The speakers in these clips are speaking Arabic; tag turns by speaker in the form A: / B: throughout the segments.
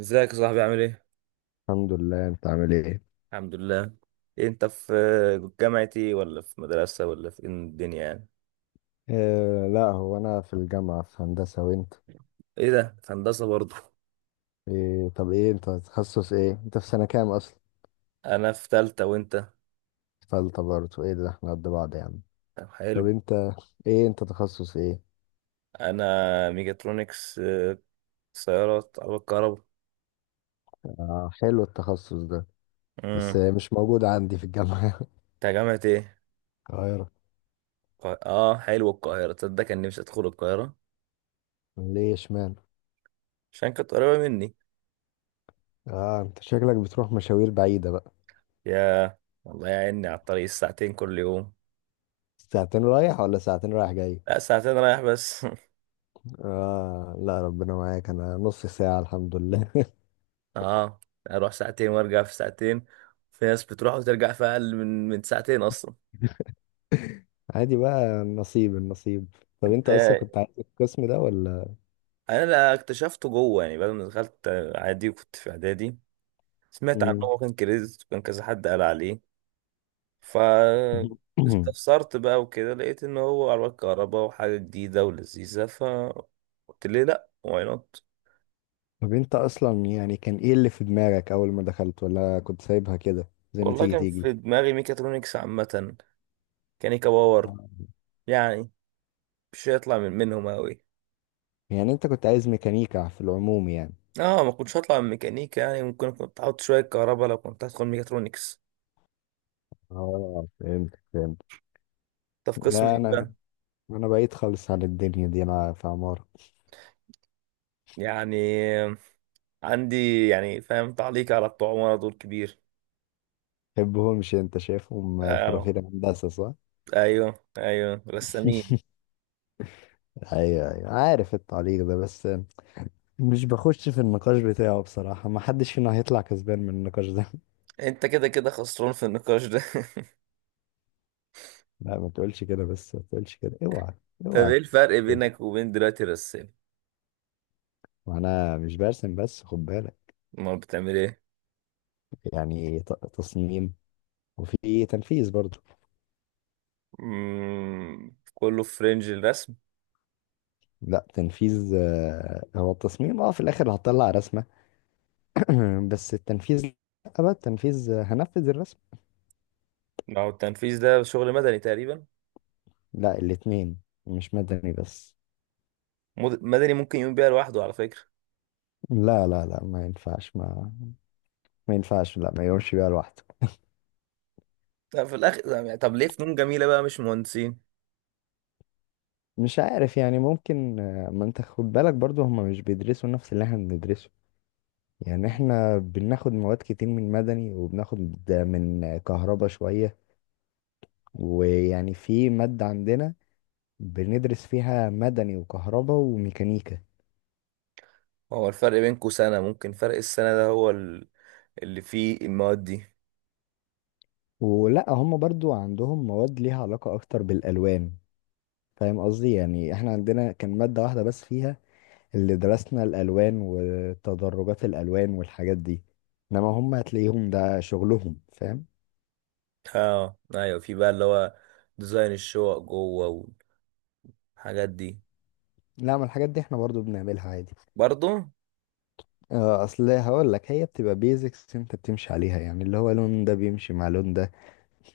A: ازيك يا صاحبي، عامل ايه؟
B: الحمد لله، انت عامل ايه؟
A: الحمد لله. إيه، انت في جامعة ايه، ولا في مدرسة، ولا في إيه الدنيا يعني؟
B: آه، لا هو انا في الجامعة، في هندسة. وانت؟
A: ايه ده؟ في هندسة برضه.
B: إيه؟ طب ايه، انت تخصص ايه؟ انت في سنة كام اصلا؟
A: انا في تالتة، وانت؟
B: فلت برضه! ايه ده، احنا قد بعض يا عم.
A: طب
B: طب
A: حلو.
B: انت، ايه انت تخصص ايه؟
A: انا ميجاترونكس، سيارات، عربية كهرباء.
B: آه، حلو التخصص ده. بس
A: امم.
B: مش موجود عندي في الجامعة.
A: انت جامعة ايه؟
B: القاهرة.
A: اه، حلو، القاهرة، تصدق كان نفسي ادخل القاهرة.
B: ليه؟ اشمعنى؟
A: عشان كانت قريبة مني.
B: اه، انت شكلك بتروح مشاوير بعيدة بقى.
A: يا، والله يا عيني على الطريق الساعتين كل يوم.
B: ساعتين رايح ولا ساعتين رايح جاي؟
A: لا، ساعتين رايح بس.
B: اه، لا ربنا معاك. انا نص ساعة الحمد لله.
A: اه، اروح ساعتين وارجع في ساعتين. في ناس بتروح وترجع في اقل من ساعتين اصلا.
B: عادي بقى، نصيب النصيب. طب
A: انت.
B: انت اصلا كنت عايز القسم ده ولا؟
A: انا، لا، اكتشفته جوه يعني بعد ما دخلت. عادي، وكنت في اعدادي، سمعت عنه،
B: مم.
A: وكان كريز وكان كذا، حد قال عليه. ف استفسرت بقى وكده، لقيت ان هو عربيات كهرباء وحاجه جديده ولذيذه. قلت ليه لا، واي نوت.
B: طب انت اصلا يعني كان ايه اللي في دماغك اول ما دخلت؟ ولا كنت سايبها كده زي ما
A: والله
B: تيجي
A: كان
B: تيجي؟
A: في دماغي ميكاترونكس عامه، كانيكا باور.
B: اه.
A: يعني مش هيطلع منهم قوي.
B: يعني انت كنت عايز ميكانيكا في العموم يعني.
A: اه، ما كنتش هطلع من ميكانيكا، يعني ممكن كنت هحط شويه كهرباء لو كنت هدخل ميكاترونكس.
B: آه، فهمت فهمت.
A: طب في قسم
B: لا
A: ايه
B: انا
A: بقى؟
B: انا بعيد خالص عن الدنيا دي، انا في عمارة.
A: يعني عندي يعني، فاهم، تعليق على بتوع عمارة دول كبير.
B: تحبهمش؟ انت شايفهم
A: اه
B: فرافير هندسة صح؟
A: ايوه ايوه، رسامين.
B: ايوه، ايوه عارف التعليق ده. بس مش بخش في النقاش بتاعه بصراحة، ما حدش فينا هيطلع كسبان من النقاش ده.
A: انت كده كده خسران في النقاش ده.
B: لا ما تقولش كده، بس ما تقولش كده، اوعى.
A: طب
B: اوعى
A: ايه
B: تقول
A: الفرق
B: كده.
A: بينك وبين دلوقتي الرسام؟
B: وانا مش برسم، بس خد بالك.
A: امال بتعمل ايه؟
B: يعني تصميم، وفي تنفيذ برضو.
A: كله في رينج الرسم.
B: لا، تنفيذ. هو التصميم اه في الاخر هطلع رسمة. بس التنفيذ لا. بقى التنفيذ، هنفذ الرسم.
A: ما هو التنفيذ ده شغل مدني تقريبا.
B: لا، الاتنين. مش مدني بس.
A: مدني ممكن يقوم بيها لوحده على فكره.
B: لا، لا، لا، ما ينفعش، ما ينفعش، لا ما يقومش بيها لوحده.
A: طب في الاخر يعني، طب ليه فنون جميله بقى مش مهندسين؟
B: مش عارف، يعني ممكن. ما انت خد بالك برضو، هما مش بيدرسوا نفس اللي احنا بندرسه. يعني احنا بناخد مواد كتير من مدني، وبناخد من كهربا شوية. ويعني في مادة عندنا بندرس فيها مدني وكهربا وميكانيكا.
A: هو الفرق بينكو سنة، ممكن فرق السنة ده هو اللي فيه المواد دي.
B: ولا هم برضو عندهم مواد ليها علاقة أكتر بالألوان. فاهم قصدي؟ يعني احنا عندنا كان مادة واحدة بس فيها اللي درسنا الألوان وتدرجات الألوان والحاجات دي. انما هم هتلاقيهم ده شغلهم، فاهم؟
A: اه ايوه، في بقى اللي هو ديزاين الشقق جوه والحاجات دي.
B: لا، ما الحاجات دي احنا برضو بنعملها عادي.
A: برضو.
B: اه اصل هقول لك، هي بتبقى بيزكس انت بتمشي عليها، يعني اللي هو لون ده بيمشي مع لون ده.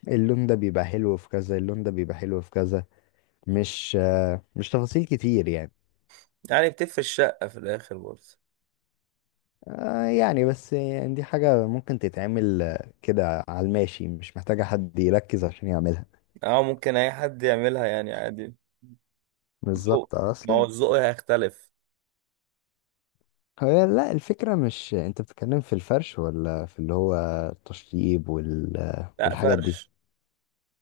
B: اللون ده بيبقى حلو في كذا، اللون ده بيبقى حلو في كذا. مش تفاصيل كتير يعني.
A: يعني بتفرق الشقة في الآخر برضه.
B: يعني بس يعني دي حاجة ممكن تتعمل كده على الماشي، مش محتاجة حد يركز عشان يعملها.
A: اه ممكن أي حد يعملها يعني عادي. ذوق،
B: بالظبط
A: ما هو
B: اصل
A: الذوق هيختلف.
B: هي، لا الفكرة مش انت بتتكلم في الفرش ولا في اللي هو التشطيب
A: لا،
B: والحاجات دي.
A: فرش.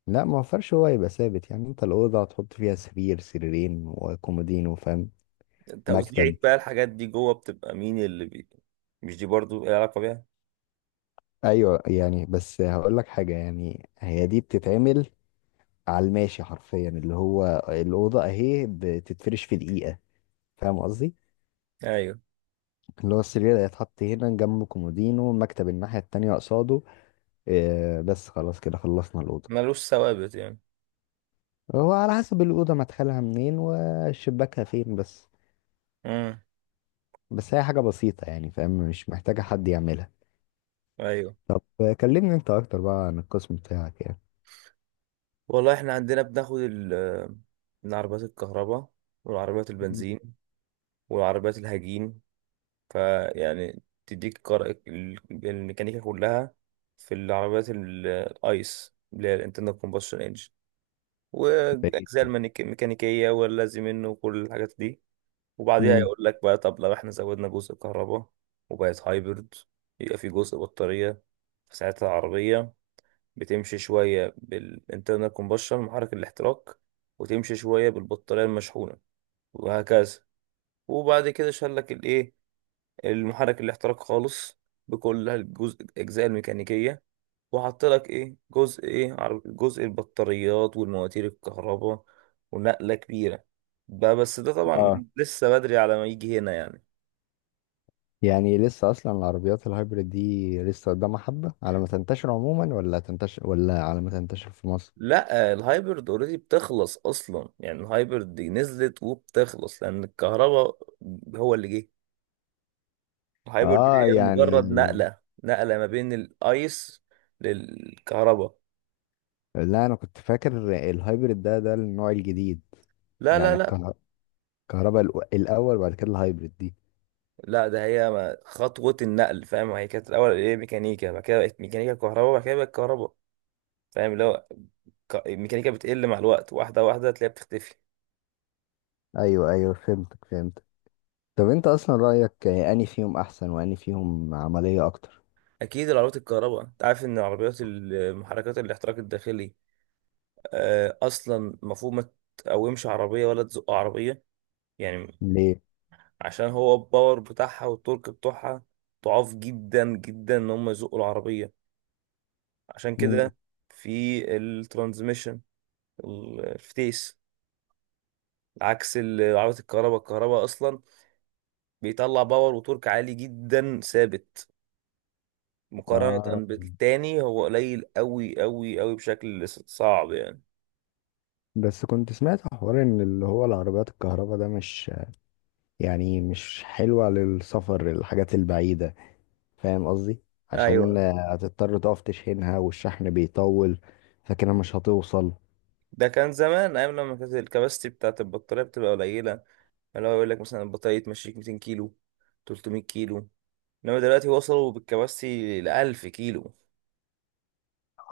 B: لا، ما فرش هو يبقى ثابت. يعني انت الأوضة هتحط فيها سرير سريرين وكومودين، وفاهم؟ مكتب.
A: توزيعك بقى الحاجات دي جوه، بتبقى مين اللي مش دي برضو ايه علاقة بيها.
B: ايوه يعني، بس هقول لك حاجة، يعني هي دي بتتعمل على الماشي حرفيا. اللي هو الأوضة اهي بتتفرش في دقيقة، فاهم قصدي؟
A: أيوه.
B: اللي هو السرير هيتحط هنا، جنبه كومودينو، المكتب الناحية التانية قصاده. بس خلاص كده خلصنا الأوضة.
A: ملوش ثوابت يعني.
B: هو على حسب الأوضة مدخلها منين وشباكها فين بس.
A: امم.
B: بس هي حاجة بسيطة يعني، فاهم، مش محتاجة حد يعملها.
A: أيوه.
B: طب كلمني انت اكتر بقى عن القسم بتاعك يعني.
A: والله احنا عندنا بناخد من عربيات الكهرباء والعربيات
B: مم.
A: البنزين والعربيات الهجين. فيعني تديك الميكانيكا كلها في العربيات الايس، اللي هي الانترنال كومبشن انجن،
B: بقيت
A: واجزاء الميكانيكيه واللازم منه وكل الحاجات دي. وبعديها
B: امم
A: يقول لك بقى، طب لو احنا زودنا جزء كهرباء وبقت هايبرد، يبقى في جزء بطاريه. فساعتها العربيه بتمشي شوية بالانترنال كومبشن محرك الاحتراق، وتمشي شوية بالبطارية المشحونة، وهكذا. وبعد كده شال لك الايه، المحرك الاحتراق خالص، بكل الجزء الأجزاء الميكانيكية، وحط لك ايه، جزء، ايه، جزء البطاريات والمواتير الكهرباء. ونقلة كبيرة بقى، بس ده
B: اه
A: طبعا لسه بدري على ما يجي هنا يعني.
B: يعني لسه اصلا العربيات الهايبريد دي لسه قدامها حبة على ما تنتشر عموما، ولا تنتشر ولا على ما تنتشر في مصر؟
A: لا، الهايبرد اوريدي بتخلص اصلا، يعني الهايبرد دي نزلت وبتخلص، لان الكهرباء هو اللي جه. الهايبرد
B: اه
A: هي
B: يعني،
A: مجرد نقلة، نقلة ما بين الايس للكهرباء.
B: لا انا كنت فاكر الهايبريد ده النوع الجديد.
A: لا
B: يعني
A: لا لا
B: الكهرباء الاول، وبعد كده الهايبريد دي.
A: لا، ده هي خطوة النقل، فاهم، هي كانت الأول ايه، ميكانيكا، بعد كده بقت ميكانيكا كهرباء، بعد كده بقت كهرباء. فاهم اللي هو الميكانيكا بتقل مع الوقت، واحدة واحدة تلاقيها بتختفي.
B: ايوه، ايوه فهمتك فهمتك. طب انت اصلا رأيك اني فيهم احسن واني فيهم عملية اكتر؟
A: أكيد العربيات الكهرباء، أنت عارف إن العربيات المحركات الاحتراق الداخلي، أصلا المفروض ما تقومش عربية ولا تزق عربية يعني.
B: ليه؟
A: عشان هو الباور بتاعها والتورك بتوعها ضعاف جدا جدا، إن هم يزقوا العربية. عشان
B: مم.
A: كده في الترانزميشن، الفتيس، عكس عربية الكهرباء. الكهرباء أصلا بيطلع باور وتورك عالي جدا ثابت،
B: اه
A: مقارنة بالتاني هو قليل أوي أوي أوي، بشكل صعب يعني.
B: بس كنت سمعت حوار ان اللي هو العربيات الكهرباء ده مش حلوة للسفر، الحاجات البعيدة. فاهم قصدي؟ عشان
A: أيوه.
B: هتضطر تقف تشحنها، والشحن بيطول. فكده مش هتوصل.
A: ده كان زمان أيام لما كانت الكباستي بتاعت البطارية بتبقى قليلة، اللي هو يقول لك مثلا البطارية تمشيك 200 كيلو، 300 كيلو. إنما دلوقتي وصلوا بالكباستي ل 1000 كيلو.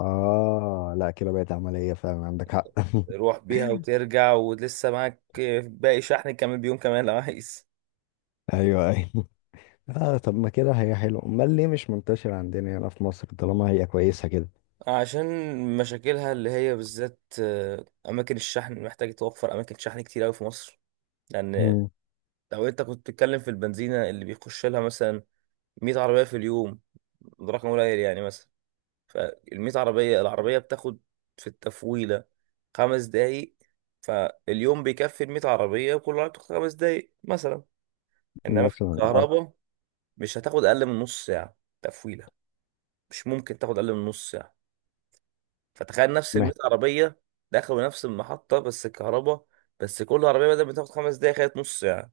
B: اه لا كده بقت عملية فعلا، عندك حق.
A: تروح بيها وترجع ولسه معاك باقي شحن كمان، بيوم كمان لو عايز.
B: ايوه، ايوه. اه طب ما كده هي حلوة، امال ليه مش منتشرة عندنا هنا في مصر طالما هي كويسة كده؟
A: عشان مشاكلها اللي هي بالذات، أماكن الشحن، محتاج توفر أماكن شحن كتير أوي في مصر. لأن
B: مم.
A: لو أنت كنت بتتكلم في البنزينة اللي بيخش لها مثلا 100 عربية في اليوم، ده رقم قليل يعني مثلا، فال 100 عربية، العربية بتاخد في التفويلة خمس دقايق. فاليوم بيكفي ال 100 عربية، وكل عربية بتاخد خمس دقايق مثلا. إنما في
B: مثلا اه.
A: الكهرباء مش هتاخد أقل من نص ساعة تفويلة، مش ممكن تاخد اقل من نص ساعه. فتخيل نفس ال 100
B: مه-
A: عربيه دخلوا نفس المحطه، بس الكهرباء، بس كل عربيه بدل ما تاخد خمس دقايق خدت نص ساعه.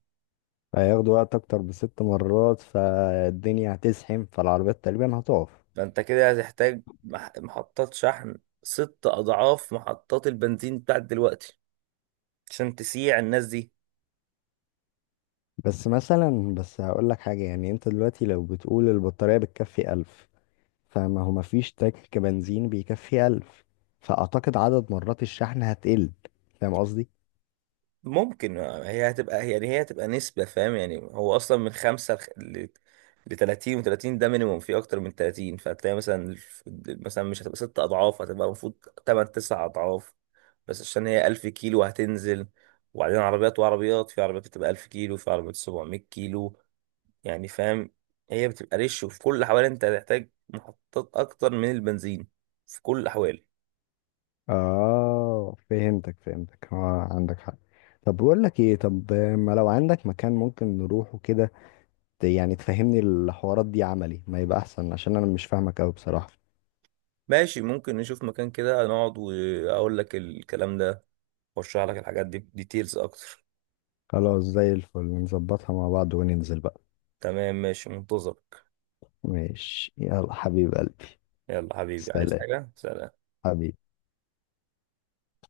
B: هياخدوا وقت اكتر ب6 مرات، فالدنيا هتزحم، فالعربيات تقريبا هتقف.
A: فانت كده هتحتاج محطات شحن ست اضعاف محطات البنزين بتاعت دلوقتي، عشان تسيع الناس دي.
B: بس مثلا، بس هقول لك حاجة، يعني انت دلوقتي لو بتقول البطارية بتكفي 1000. فما هو مفيش تانك بنزين بيكفي 1000، فأعتقد عدد مرات الشحن هتقل. فاهم قصدي؟
A: ممكن هي هتبقى، يعني هي هتبقى نسبة، فاهم يعني هو أصلا من خمسة ل 30 و 30 ده مينيموم، في أكتر من 30. فهتلاقي مثلا مثلا مش هتبقى ست أضعاف، هتبقى المفروض تمن تسع أضعاف، بس عشان هي 1000 كيلو هتنزل. وبعدين عربيات وعربيات في عربيات، بتبقى 1000 كيلو في عربيات 700 كيلو يعني، فاهم، هي بتبقى ريش. وفي كل الأحوال أنت هتحتاج محطات أكتر من البنزين، في كل الأحوال.
B: اه فهمتك فهمتك، اه عندك حق. طب بقول لك ايه، طب ما لو عندك مكان ممكن نروحه كده يعني تفهمني الحوارات دي عملي، ما يبقى احسن عشان انا مش فاهمك قوي بصراحة.
A: ماشي، ممكن نشوف مكان كده نقعد وأقول لك الكلام ده، ورشح لك الحاجات دي ديتيلز اكتر.
B: خلاص زي الفل، نظبطها مع بعض وننزل بقى.
A: تمام ماشي، منتظرك.
B: ماشي، يلا حبيب قلبي.
A: يلا حبيبي، عايز
B: سلام.
A: حاجة؟ سلام.
B: حبيبي.